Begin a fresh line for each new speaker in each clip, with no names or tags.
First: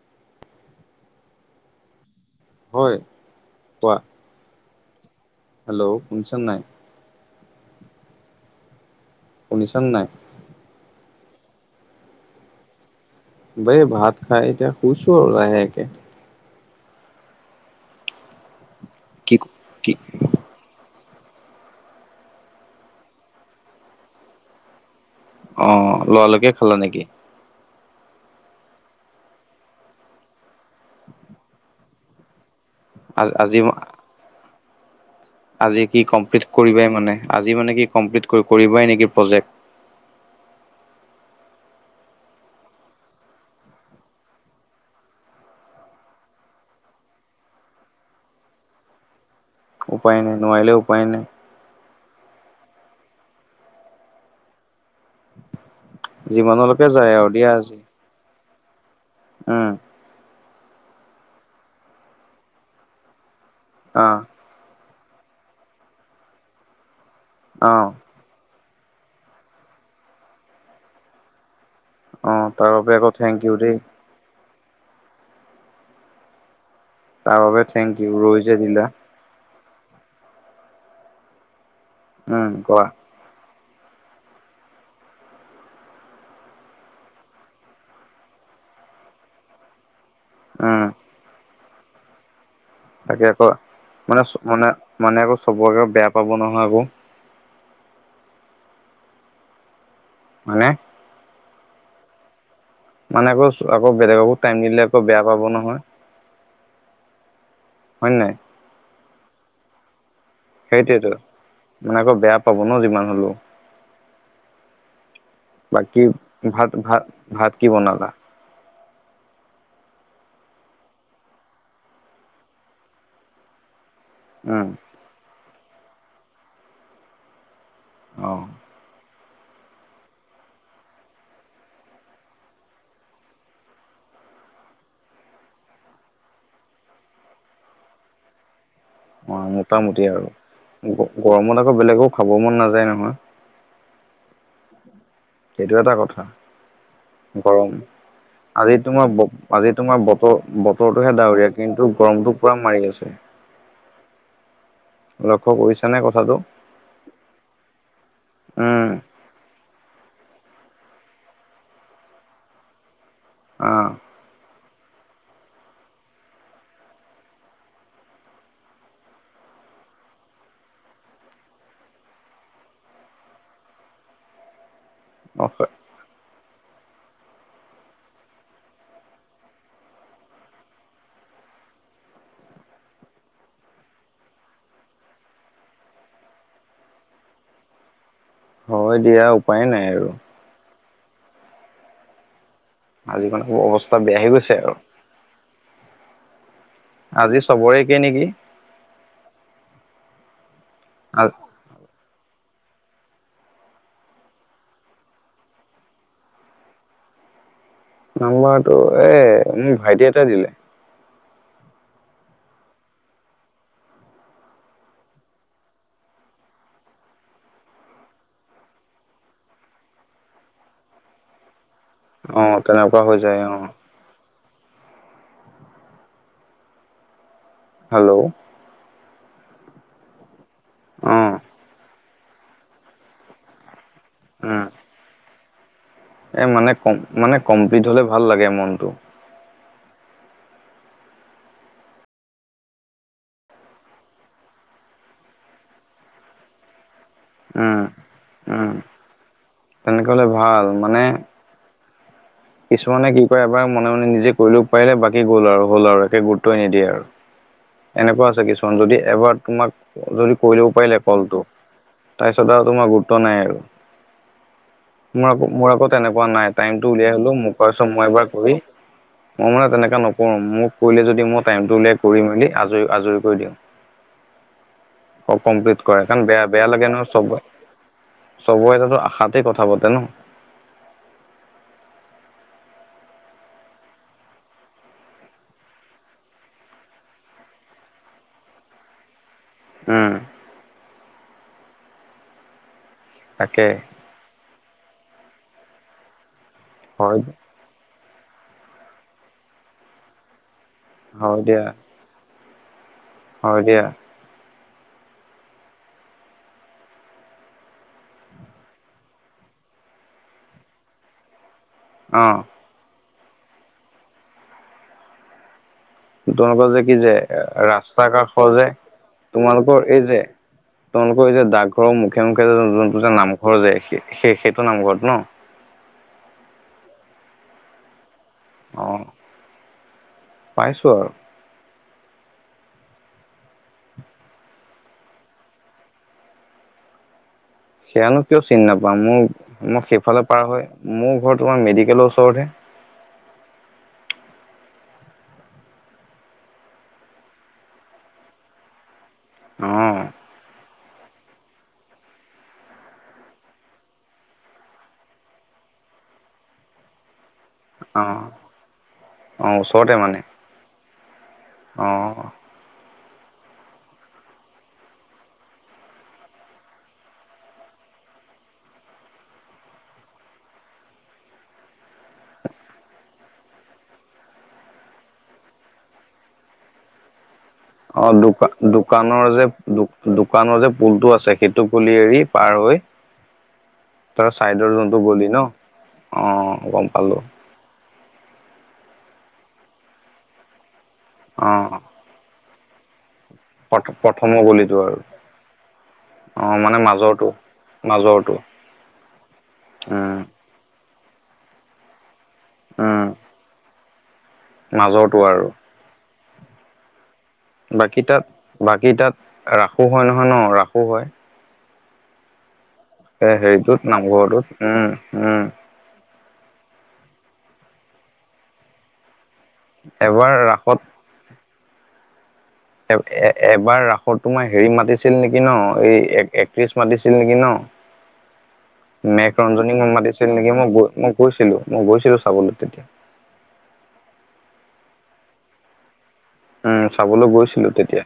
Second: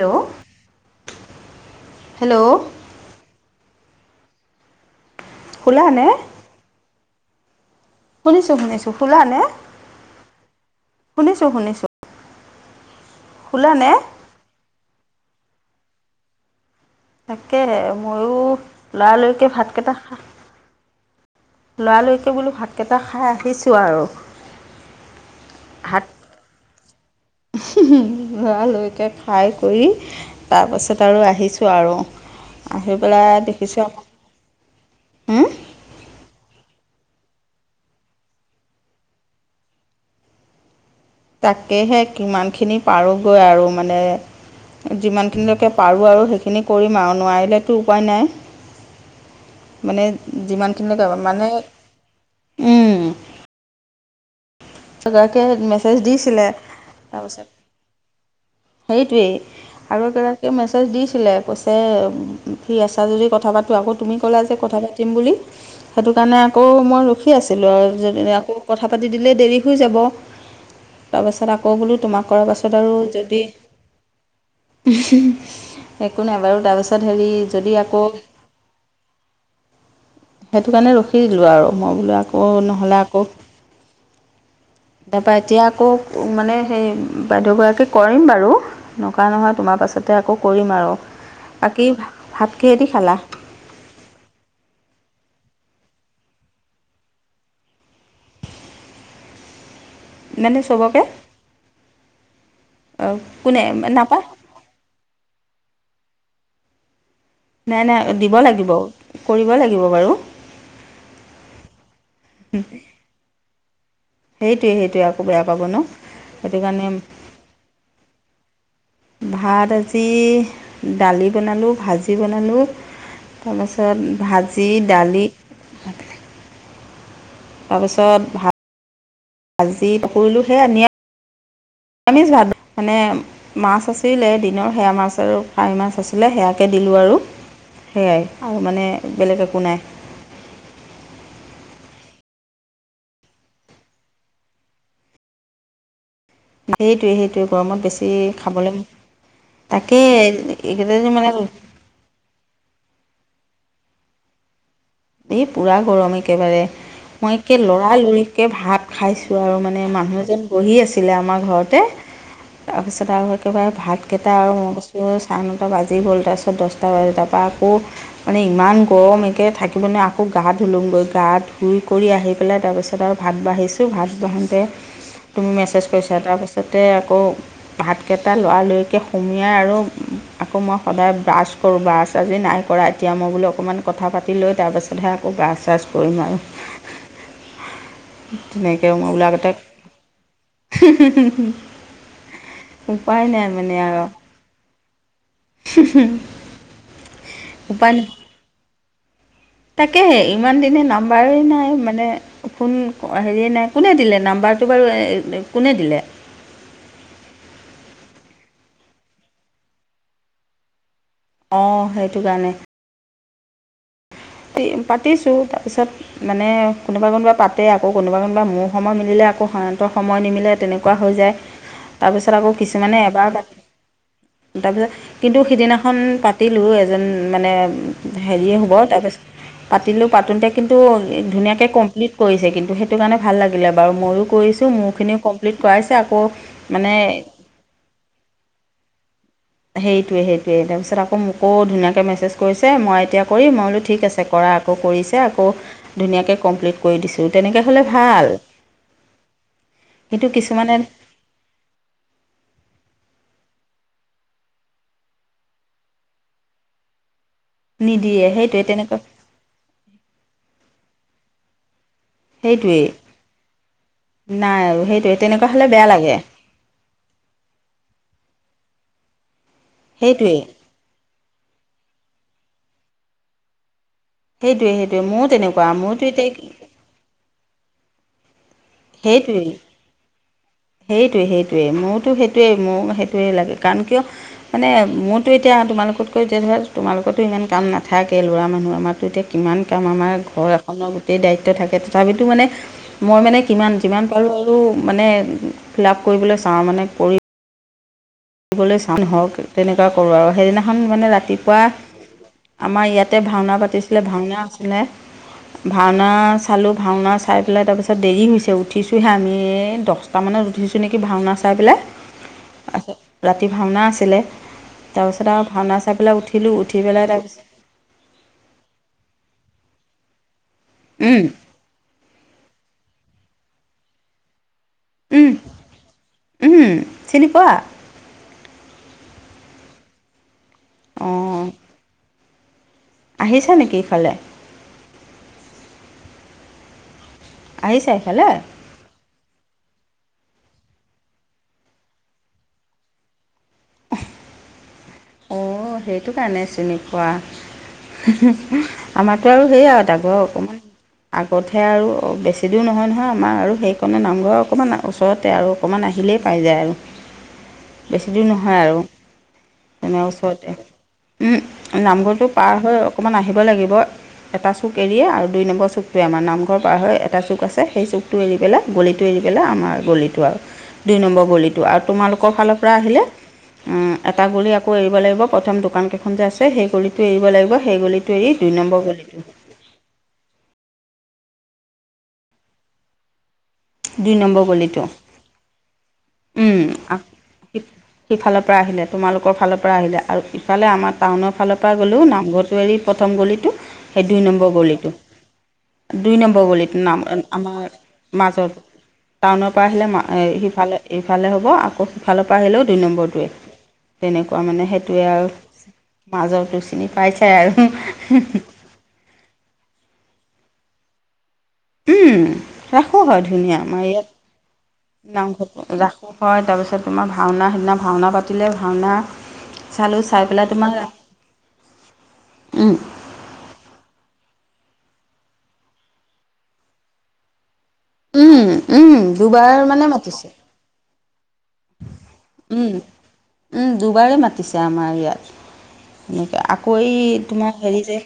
Hello! Hello!
হয় কোৱা। Hello!
শুলানে
শুনিছা নে নাই?
শুনিছো শুনিছো। শুলা নে?
শুনিছা নে নাই?
শুনেছো শুনেছো।
এই ভাত খাই এতিয়া শুইছো আৰু লাহেকে।
তাকে মইয়ো
কি
লৰালৰিকে ভাত
কি
কেইটা খা লৰালৈকে বোলো ভাতকেইটা খাই আহিছোঁ আৰু।
অ' লৰালৈকে খালা নেকি?
লৰালৈকে খাই কৰি তাৰপিছত আৰু আহিছো আৰু। আহি
আ
পেলাই
আজি
দেখিছো আক' হো?
আজি কি কমপ্লিট কৰিবাই মানে, আজি মানে কি কমপ্লিট কৰি কৰিবাই নেকি প্ৰজেক্ট?
তাকেহে কিমানখিনি পাৰোঁগৈ আৰু মানে যিমানখিনিলৈকে পাৰোঁ আৰু সেইখিনি কৰিম আৰু নোৱাৰিলেতো উপায় নাই। মানে
উপায় নাই নোৱাৰিলে উপায়
যিমানখিনিলৈকে
নাই
মানে, উম। এগৰাকীয়ে হে মেছেজ দিছিলে,
যিমানলৈকে যায় আৰু
তাৰপিছত
দিয়া আজি
সেইটোৱেই
উম
আৰু এ গৰাকীয়ে মেছেজ দিছিলে কৈছে ফ্ৰী আছা যদি কথা পাতো, আকৌ
অ
তুমি ক'লা যে কথা পাতিম বুলি সেইটো কাৰণে আকৌ মই ৰখি আছিলোঁ
অ
আৰু যদি আকৌ কথা পাতি দিলে দেৰি হৈ যাব। তাৰপাছত আ আকৌ বোলো তোমাক
অ
কৰাৰ
তাৰ
পাছত
বাবে
আৰু
আকৌ থেংক
যদি
ইউ দেই
একো নাই বাৰু তাৰপিছত হেৰি
তাৰ বাবে
যদি
থেংক
আকৌ
ইউ ৰৈ যে দিলা
সেইটো কাৰণে ৰখি দিলো আৰু মই বোলো আকৌ
উম কোৱা
নহ'লে আকৌ তাৰপৰা এতিয়া আকৌ মানে সেই বাইদেউ গৰাকীক কৰিম বাৰু। নকৰা নহয় তোমাৰ পাছতে আকৌ কৰিম
উম
আৰু। বাকী ভাত কিহে দি খালা?
তাকে আকৌ মানে মানে মানে আকৌ চবকে বেয়া পাব নহয় আকৌ।
মানে চবকে? অ,
মানে আকৌ
কোনে
আকৌ
নাপায়
বেলেগকো টাইম নিদিলে আকৌ বেয়া পাব নহয়।
নাই নাই দিব লাগিব, কৰিব লাগিব বাৰু।
সেইটোৱেটো, মানে আকৌ বেয়া পাব ন যিমান হলেও।
সেইটোৱে সেইটোৱে আকৌ বে
বাকী ভাত ভাত ভাত কি বনালা?
ভাত আজি দালি বনালোঁ ভাজি বনালোঁ। তাৰপাছত
উম
ভাজি দালি তাৰপিছত
অ
ভ ভাজি কৰিলোঁ সেইয়াই নি ৰামিষ ভাত মানে মাছ আছিলে দিনৰ সেয়া মাছ আৰু ফ্ৰাই মাছ আছিলে সেয়াকে দিলো আৰু। সেয়াই আৰু মানে
অ'
বেলেগ একো নাই
মোটামুটি আৰু, গৰমত আকৌ বেলেগো খাব মন নাযায় নহয়। সেইটো এটা কথা।
সেইটোৱে সেইটোৱে
গৰম
গৰমত বেছি খাবলৈ
আজি তোমাৰ আজি তোমাৰ
তাকেই
বতৰ
এইকেইটা দিন
বতৰটোহে
মানে
ডাৱৰীয়া কিন্তু গৰমটো পুৰা মাৰি আছে।
এই
লক্ষ্য
পুৰা
কৰিছানে
গৰম
কথাটো
একেবাৰে মই একে লৰালৰিকে
উম
ভাত খাইছো আৰু মানে মানুহ জন বহি আছিলে আমাৰ ঘৰতে। তাৰপিছত আৰু একেবাৰে ভাতকেইটা আৰু মই কৈছো য়ে চাৰে নটা বাজি গ'ল তাৰপিছত দহটা বাজি তাৰপৰা আকৌ মানে ইমান গৰম একে থা মানে আকৌ গা ধুলোঁগৈ গা ধুই কৰি আহি পেলাই তাৰপিছত আৰু ভাত বাঢ়িছোঁ ভাত বাঢ়োতে
অ
তুমি মেছেজ কৰিছা তাৰপিছতে আকৌ ভাতকেইটা লৰালৰিকে সুমিয়াই আৰু আকৌ মই সদায় ব্ৰাছ কৰোঁ ব্ৰাছ আজি নাই কৰা এতিয়া মই বোলো অকণমান কথা পাতি লৈ তাৰপাছতহে আকৌ ব্ৰাছ চাছ কৰিম আৰু। তেনেকে
হয়
মই বোলো
দিয়া
আগতে
উপায়ে নাই আৰু
উপাই নাই মানে আৰু।
আহি গৈছে আৰু।
হিহি
আজি চবৰে একে নেকি?
তাকেহে ইমান দিনে
আজি
নাম্বাৰেই নাই মানে ফোন হেৰিয়ে নাই, কোনে দিলে নাম্বাৰটো বাৰু কোনে দিলে?
নাম্বাৰটো এ মোৰ ভাইটি এটাই দিলে।
অঁ সেইটো কাৰণে। তি পাতিছোঁ তাৰপিছত মানে কোনোবা কোনোবা পাতে আকৌ, কোনোবা কোনোবা মোৰ সময় মিলিলে আকৌ সিহঁতৰ সময় নিমিলে তেনেকুৱা হৈ যায়। তাৰপিছত
অ
আকৌ
তেনেকুৱা
কিছুমানে
হৈ
এবাৰ
যায় অ
তাৰপিছত কিন্তু সিদিনাখন পাতিলোঁ এজন মানে
হেল্ল' অ
হেৰিয়ে হ'ব তাৰপিছত পাতিলোঁ পাতোঁতে কিন্তু
উম
ধুনীয়াকৈ কমপ্লিট কৰিছে কিন্তু সেইটো কাৰণে ভাল লাগিলে বাৰু, মইয়ো কৰিছোঁ মোৰখিনিও কম প্লিট কৰাইছে আকৌ মানে
কমপ্লিট হ'লে ভাল লাগে মনটো।
সেইটোৱে সেইটোৱে তাৰপিছত আকৌ মোকো ধুনীয়াকৈ মেছেজ কৰিছে মই এতিয়া কৰিম, মই বোলো ঠিক আছে কৰা। আকৌ কৰিছে আকৌ ধুনীয়াকে কমপ্লিট কৰি দিছোঁ তেনেকে
উম
হ'লে ভাল।
উম তেনেকে হলে
কিন্তু
ভাল
কিছুমানে
মানে, কিছুমানে কি কৰে এবাৰ মনে মনে নিজে কৰি ল'ব পাৰিলে বাকী গ'ল আৰু হ'ল আৰু একে গুৰুত্বই নিদিয়ে আৰু।
নিদিয়ে
এনেকুৱা আছে
সেইটোৱে
কিছুমান যদি
তেনেকুৱা
এবাৰ তোমাক যদি কৰি ল'ব পাৰিলে কলটো তাৰপিছত আৰু
সেইটোৱেই
তোমাৰ গুৰুত্ব নাই আৰু,
নাই আৰু সেইটোৱে
মোৰ আকৌ
তেনেকুৱা হ'লে
মোৰ আকৌ
বেয়া লাগে
তেনেকুৱা নাই। টাইমটো উলিয়াই হলো মোক কৰা চোন মই এবাৰ কৰি, মই মানে তেনেকা নকৰো
সেইটোৱেই
মোক কৰিলে যদি মই টাইমটো উলিয়াই কৰি মেলি আজৰি আজৰি কৰি দিওঁ।
সেইটোৱে সেইটোৱে ময়ো
অ
তেনেকুৱা
কমপ্লিট
মোৰতো
কৰায় কাৰণ বেয়া বেয়া
এতিয়া
লাগে ন চব চবৰেটো আশাতে
সেইটোৱেই
কথা পাতে ন।
সেইটোৱে সেইটোৱে মইয়োটো সেইটোৱে মোৰ সেইটোৱেই লাগে কাৰণ কিয়, মানে মোৰতো এতিয়া তোমালোকতকৈ যে ধৰা তোমালোকতো ইমান কাম নাথাকে ল'ৰা মানুহ আমাৰতো এতিয়া কিমান কাম
উম
আমাৰ ঘৰ এখনৰ গোটেই দায়িত্ব থাকে তথাপিতো মানে মই মানে
তাকে
কিমান যিমান পাৰো আৰু মানে ফিল আপ কৰিবলৈ চাওঁ মানে।
হয়।
কৰিবলৈ চাওঁ হওক তেনেকুৱা কৰো আৰু সেইদিনা খন মানে
হয়
ৰাতিপুৱা
দিয়া
আমাৰ ইয়াতে ভাওঁনা
হয় দিয়া
পাতিছিলে ভাওঁনা আছিলে ভাওঁনা চালো ভাওঁনা চাই পেলাই তাৰপিছত দেৰি হৈছে উঠিছোহে আমি দহ তামানানে উঠিছোঁ নেকি ভাওনা চাই পেলাই।
অঁ।
ৰাতি ভাওনা আছিলে তাৰপিছত আৰু ভাওনাচ
তোনক যে কি যে ৰাস সজে তোমালোকৰ এই যে তোমালোকৰ এই যে দাগ ঘৰৰ মুখে মুখে যে যোনটো যে নামঘৰ যায় সেই সেইটো নামঘৰত ন
উম চিনি পোৱা।
অঁ পাইছো আৰু।
অঁ আহিছা নেকি ইফালে। আহিছা
সেয়ানো
ইফালে
কিয় চিনি নাপাম মোৰ মই সেইফালে পাৰ হয় মোৰ ঘৰ তোমাৰ মেডিকেলৰ ওচৰতহে।
[unintelligible] অঁ সেইটো কাৰণে চিনি পোৱা। আমাতো আৰু সেইয়া
অ
ডাগৰ অকমান। আগতহে আৰু বেছি দূৰ নহয় নহয় আমাৰ আৰু সেইকণে নামঘৰ অকণমান ওচৰতে আৰু। অকমান আহিলেই পাই যায় আৰু বেছি
অ
দূৰ ন হয় আৰু
অ ওচৰতে
তেনে
মানে
ওচৰতে
অ
নামঘৰটো উমহু পাৰ হৈ অকমান আহিব লাগিব। এটা চুক এৰিয়ে আৰু দুই নম্বৰ চুকটোৱে আমাৰ নামঘৰ পাৰ হৈ এটা চুক আছে সেই চুকট- টো এৰি পেলাই গলিটো এৰি পেলাই আমাৰ গলিটো আৰু। দুই নম্বৰ বলিটো আৰু তোমালোকৰ ফালৰ পৰা আহিলে উম এটা গলি আকৌ এৰিব লাগিব প্ৰথম দোকান কেইখনতে আছে সেই গলিত টো এৰিব লাগিব সেই গলিটো এৰি দুই নম্বৰ গলিটো।
দোক দোকানৰ যে পুলটো আছে সেইটো পুলি এৰি পাৰ হৈ
দুই
তাৰ
নম্বৰ
চাইদৰ
গলিটো
যোনটো বলি ন
উম,
অঁ গম পালো।
সিফালৰ পৰা আহিলে তোমালোকৰ ফালৰ পৰা আহিলে আৰু ইফালে আমাৰ টাউনৰ
অ
ফালৰ পৰা গ'লও নামঘত টো এৰি প্ৰথম গলিটো
প্ৰ
সেই দুই
প্ৰথমৰ
নম্বৰ গলিটো।
আৰু
দুই
অ
নম্বৰ গলি
মানে
নাম
মাজৰটো
আমাৰ মাজৰটো। টাউনৰ পৰা আহিলে
উম
সিফালে ইফালে হ'ব আকৌ সিফালৰ পৰা আহিলেও দুই
উম
নম্বৰটোৱে। তেনেকুৱা মানে সেইটোৱে আৰু মাজৰটো চিনি পাই চায়
বাকী তাত
আৰু।
বাকী তাত ৰাসো হয় নহয় ন ৰাসো হয়।
উম ৰাখো হয়
এ
ধুনীয়া
হেৰিটোত
আমাৰ
নামঘৰটোত উম
ইয়াত
উম
নাংঘ ৰাখ পু হয় তাৰপিছত তোমাৰ ভাওনা সিদিনা ভাওনা পাতিলে ভাওনা চালোঁ চাই
এবাৰ
পেলাই
ৰাসত
তোমাৰ উম'
এ এবাৰ ৰাসত তোমাৰ হেৰি মাতিছিল নেকি ন এই এক একট্ৰিছ মাতিছিল নেকি ন।
উম, উম,
মেক
দুবাৰ
ৰঞ্জনী
মানে
মই
মাতিছে।
মাতিছিল নেকি মই গৈ মই গৈছিলো মই গৈছিলো চাবলৈ
উম,
তেতিয়া।
উম দুবাৰে মাতিছে আমাৰ ইয়াত। এনেকা আকৌ
উম
এই
চাবলৈ
তোমাৰ
গৈছিলো
হেৰি যে
তেতিয়া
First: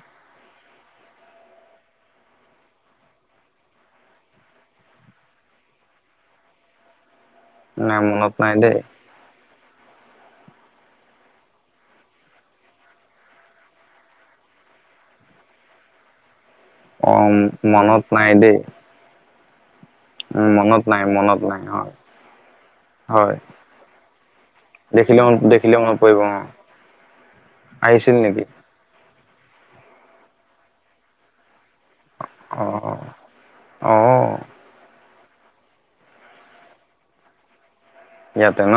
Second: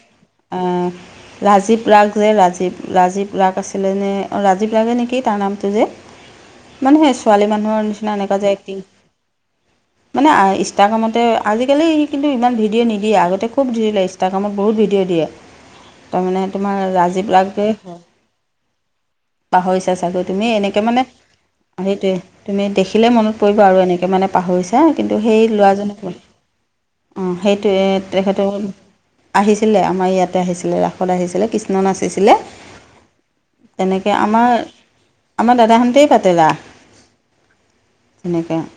আহ। ৰাজীৱ ৰাগ যে ৰাজীৱ ৰাজীৱ ৰাগ আছিলে নে অ ৰাজীৱ ৰাগে নেকি তাৰ নামটো যে। মানে সে ছোৱালী মানুহৰ
নাই
নিচিনা
মনত
এনেকা যে
নাই দেই
একটিং। মানে ইষ্টাগ্ৰামতে আজিকালি কিন্তু ইমান ভিডিঅ' নিদিয়ে আগতে খুব জুৰিলাইচ ইটা কামত বহুত ভিডিঅ' দিয়ে তাৰমানে তোমাৰ
অ
ৰাজীৱ ৰাগ দে
মনত নাই দেই
পাহৰিছা চাগৈ
উম
তুমি
মনত
এনেকে
নাই
মানে
মনত নাই হয়
সেইটো ৱে তুমি দেখ লে মনত
হয়
পৰিব আৰু এনেকে মানে পাহৰিছা কিন্তু
দেখিলে
সেই
দেখিলে মনত
লৰাজনে
পৰিব অ
অঁ সেইটোৱে
আহিছিল
তেখেত
নেকি
আহিছিলে আমাৰ ইয়াতে আহিছিলে ৰাসত আহিছিলে কিছ- নানাচিছিলে
অ
[inaudible]
অ
তেনেকে আমাৰ আমাৰ দাদাহঁতেই পাতেলা [unintelligible]
ইয়াতে ন?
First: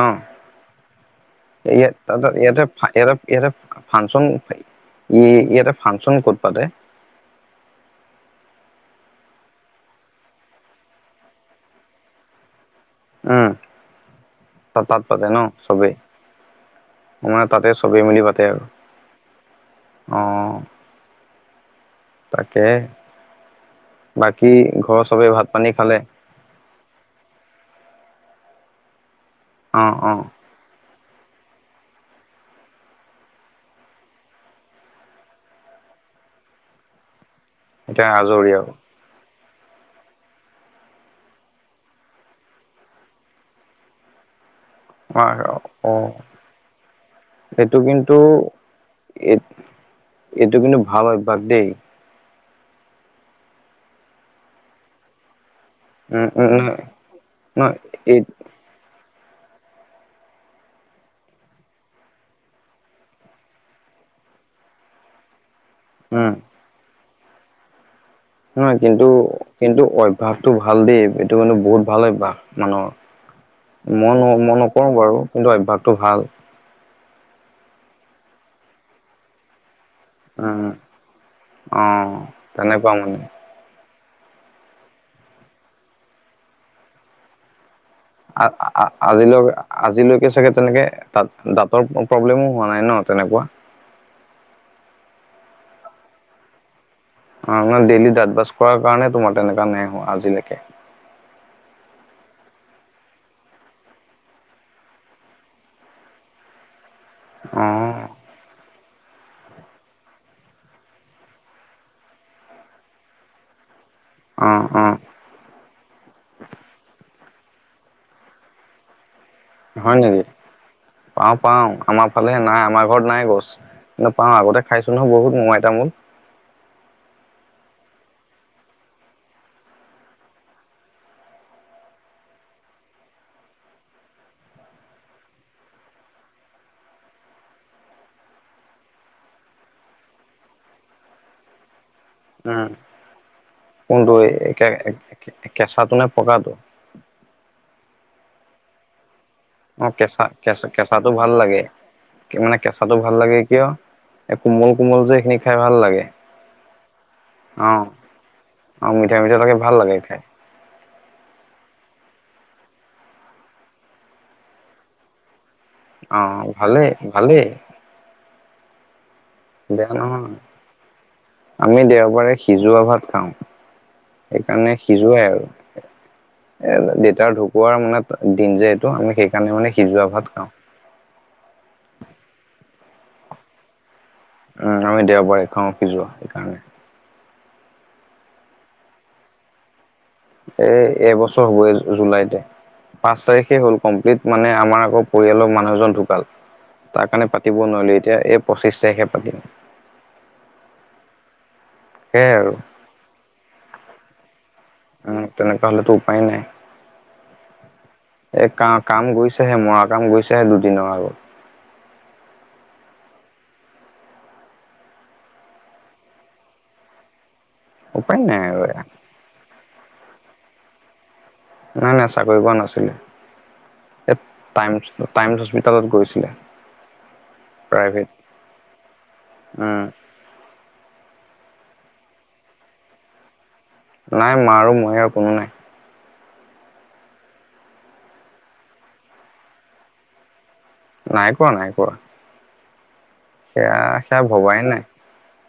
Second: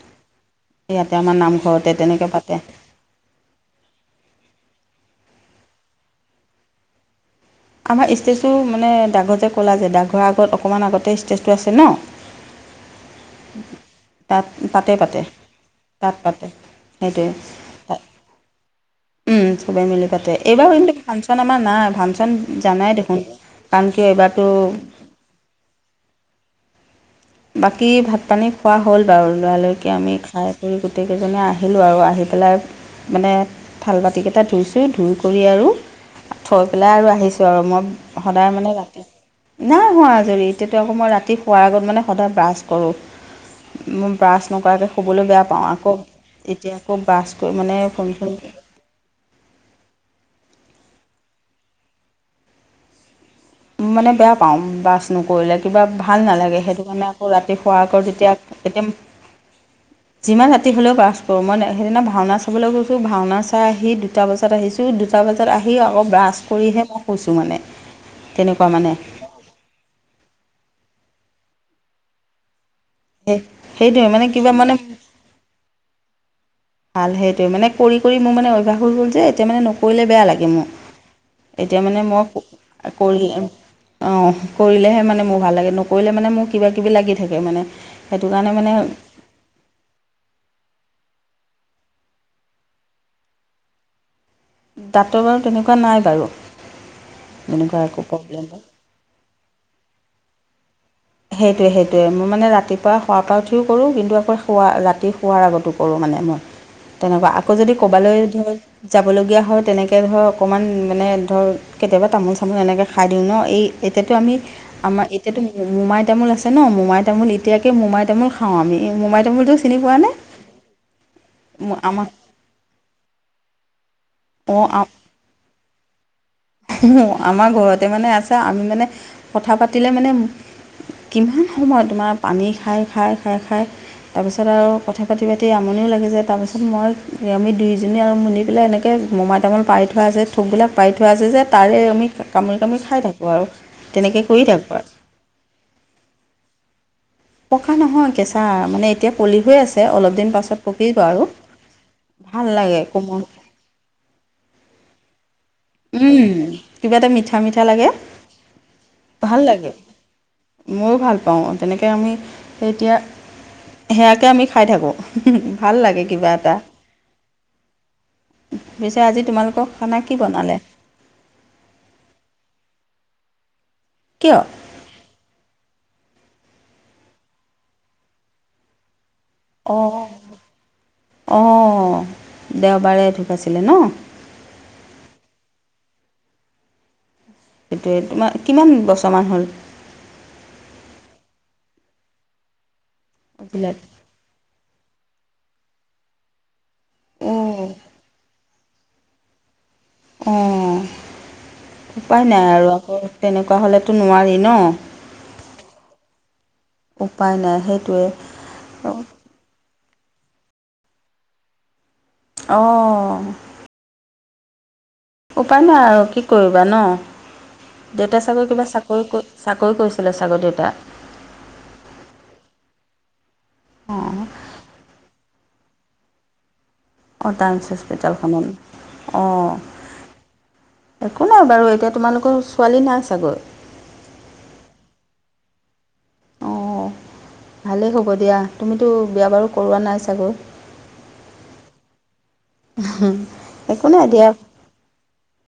ইয়াতে আমাৰ নামঘৰতে
ইয়াত
তেনেকৈ
[unintelligible]
পাতে
ইয়াতে-ইয়াতে ইয়াতে ফাংচন [unintelligible] ই ইয়াতে ফাংচন ক'ত পাতে?
আমাৰ ষ্টেজটো মানে ডাকঘৰ যে ক'লা যে ডাকঘৰ আগত অকণমান আগতে ষ্টেজটো আছে ন? [unintelligible]
উম! [inaudible]
তাত
ত
তাতে
তাত পাতে ন চবেই।
তাত পাতে
আমাৰ তাতে
সেইটোৱে
চবেই মিলি পাতে আৰু। [unintelligible]
উম, চবে মিলি
অ
পাতে। এইবাৰ কিন্তু ফাংচন আমাৰ নাই ফাংচন [unintelligible] [unintelligible] ন
তাকে
জানাই দেখোন কাৰণ কিয় এইবাৰতো
বাকী ঘৰৰ চবেই ভাত-পানী খালে? [unintelligible]
বাকী ভাত-পানী খোৱা হ'ল বাৰু,
অ
লৰালৰিকে আমি
অ
খাই [unintelligible] আমি গোটেইকেইজনে আহিলোঁ আৰু আহি পেলাই [unintelligible] মানে থাল-বাতিকেইটা ধুইছোঁ, ধুই কৰি আৰু থৈ পেলাই আৰু আহিছোঁ। [unintelligible] [unintelligible] আৰু মই
এতিয়া
সদায়
আজৰি
মানে
আৰু
ৰাতি [inaudible] নাই হোৱা আজৰি এতিয়াতো আকৌ মই ৰাতি শোৱাৰ আগত মানে সদায় ব্ৰাছ কৰোঁ। মোৰ ব্ৰাছ নকৰাকৈ [unintelligible] শোৱলৈ
আমাৰ
বেয়া পাওঁ,
অ
আকৌ এতিয়া আকৌ ব্ৰাছ কৰি
এইটো
মানে
কিন্তু
ফোন-চোন [unintelligible]
[unintelligible] এইটো কিন্তু ভাল অভ্যাস দেই।
মানে বেয়া পাওঁ ব্ৰাছ নকৰিলে কিবা ভাল
উম উম
নালাগে
নহয়
সেইটো কাৰণে আকৌ ৰাতি
নহয়
শোৱাৰ আগত
এই
যেতিয়া [unintelligible] সতিম [unintelligible] যিমান ৰাতি হ'লেও ব্ৰাছ কৰোঁ। মই সেইদিনা ভাওনা চাবলৈ গৈছোঁ, ভাওনা চাই আহি দুটা বজাত আহিছোঁ। [unintelligible] সেই দুটা বজাত আহি আকৌ
উম
ব্ৰাছ কৰিহে মই শুইছোঁ মানে। [inaudible] তেনেকুৱা
নহয়
মানে
কিন্তু-কিন্তু অভ্যাসটো ভাল দেই এইটো কিন্তু বহুত ভাল অভ্যাস মানুহৰ।
সেই
[unintelligible]
সেইটোৱে
মই ন
মানে
[unintelligible]
কিবা
মই
মানে
নকৰোঁ বাৰু কিন্তু অভ্যাসটো ভাল।
ভাল সেইটোৱেই মানে কৰি-কৰি মোৰ মানে অভ্যাস হৈ গ'ল যে এতিয়া মানে [unintelligible] নকৰিলে বেয়া লাগে মোৰ।
উম
এতিয়া
অ
মানে মই
তেনেকুৱা মানে
কৰি [unintelligible] অঁ কৰিলেহে মানে মোৰ ভাল লাগে। নকৰিলে মানে মোৰ কিবাকিবি লাগি থাকে মানে। [unintelligible]
আ
মানে
[unintelligible] আজিলৈকে-আজিলৈকে চাগে তেনেকে দাঁত-দাঁতৰ প্ৰব্লেমো হোৱা নাই ন তেনেকুৱা? [unintelligible]
দাঁতৰ বাৰু তেনেকুৱা নাই বাৰু। [inaudible]
অঁ
তেনেকুৱা
[unintelligible]
একো
ডেইলি দাঁত
প্ৰব্লেম
ব্ৰাছ
নাই।
কৰা কাৰণে তোমাৰ তেনেকা নাই আজিলৈকে।
সেইটোৱেই-সেইটোৱেই মই মানে ৰাতিপুৱা শোৱাৰ পৰা উঠিও কৰোঁ কিন্তু আকৌ শোৱা ৰাতি শোৱাৰ আগতো কৰোঁ মানে মই। [unintelligible] তেনেকুৱা আকৌ
অ
যদি কৰবালৈ ধৰ [unintelligible] যাবলগীয়া হয় তেনেকৈ ধৰ অকণমান মানে ধৰ কেতিয়াবা তামোল-চামোল এনেকৈ খাই দিওঁ ন, এই [unintelligible] এতিয়াতো আমি
অ অ
আমাৰ এতিয়াতো [unintelligible] মোমাই তামোল আছে ন, মোমাই তামোল এতিয়াকে মোমাই তামোল খাওঁ আমি। মোমাই তামোলটো [unintelligible]
হয় নেকি? পাওঁ-পাওঁ আমাৰ ফালে [unintelligible] [unintelligible] নাই আমাৰ ঘৰত নাই গছ। কিন্তু পাওঁ আগতে
অঁ
খাইছোঁ নহয় বহুত মোমাই তামোল। [unintelligible]
[unintelligible] আমাৰ ঘৰতে মানে আছে আমি মানে কথা পাতিলে মানে কিমান সময় তোমাৰ পানী খাই-খাই-খাই-খাই [unintelligible] তাৰপিছত আৰু কথা পাতি-পাতি আমনিও লাগি যায়। তাৰপিছত মই আমি দুইজনী আৰু মিলি পেলাই এনেকৈ [unintelligible] [unintelligible] মোমাই তামোল পাৰি থোৱা আছে থোকবিলাক, পাৰি থোৱা আছে যে তাৰে আমি
উম,
কামুৰি-কামুৰি খাই থাকোঁ আৰু
কোনটো
তেনেকৈ কৰি থাকোঁ আৰু। [unintelligible]
কেঁচাটো নে পকাটো? [unintelligible]
পকা নহয় কেঁচা মানে [unintelligible] এতিয়া কলি হৈ আছে,
অ
অলপ
কেঁচা
দিন পাছত
কেঁচা
পকিব
কেঁচাটো
আৰু
ভাল লাগে
ভাল
মানে
লাগে
কেঁচাটো ভাল
কোমল। [unintelligible]
লাগে কিয় এ কোমল কোমল যে সেনি
উম কিবা এটা মিঠা মিঠা
অ
লাগে
অ মিঠা মিঠা
ভাল লাগে
খাই
ময়ো ভাল পাওঁ তেনেকৈ আমি এতিয়া সেয়াকে আমি খাই থাকোঁ উম ভাল লাগে
অ
কিবা এটা
ভালেই ভালেই
পিছে আজি তোমালোক
[unintelligible] আমি দেওবাৰে সিজোৱা ভাত খাওঁ
কিয়
সেইকাৰণে সিজোৱাই আৰু এ দেতাৰ ঢুকুৱাৰ মানে দিন যে এইটো আমি শেষ সেইকাৰণে মানে
অঁ
সিজোৱা ভ খাওঁ
অঁ দেওবাৰে ঢোকাই ছিলে ন
উম আমি দেওবাৰে খাওঁ সিজুৱা যোৱা সেইকাৰণে
সেইটোৱে তোমাৰ কিমান বছৰমান হ'ল
এ এবছৰ হবই জুলাইতে পাঁচ তাৰিখে
অজিলাত
হ'ল কমপ্লিট মানে আমাৰ আকৌ পৰিয়ালৰ মানুহ এজন ঢুকাল তাৰ কাৰণে পাতিব
অঁ
নোৱাৰিলো এতিয়া এই পঁচিছ তাৰিখে পাতিম
অ উপায় নাই আৰু আকৌ তেনেকুৱা হ'লেতো নোৱাৰি ন
উ তেনেককা হলেতো উপায় নাই
উপায় নাই সেইটোৱে
এ ক কাম গৈছো হে মৰা কাম গৈছে দুদিনৰ আগত
অ উপায় নাই আৰু কি কৰিবা ন
উপায়
দেউতা
নাই
চাকৰি
আৰু
কিবা
এয়া
চাকৰি কৰি চাকৰি কৰিছিলে চাগৈ দেউতা
নাই নাই চাকৰি পোৱা নাছিলে
অঁ
টাইম হস্পিতালত গৈছিলে
অঁ টাইমছ
প্ৰাইভেট
হস্পিটালখনত অঁ
উম
একো নাই বাৰু এতিয়া তোমালোকৰ ছোৱালী নাই চাগৈ
নাই মা আৰু মই হে আৰু কোনো নাই
অঁ ভালেই হ'ব দিয়া তুমিতো বিয়া বাৰু কৰোৱা নাই চাগৈ
নাই কৰোৱা নাই কোৰোৱা
হা
সেয়া সেয়া ভবাই নাই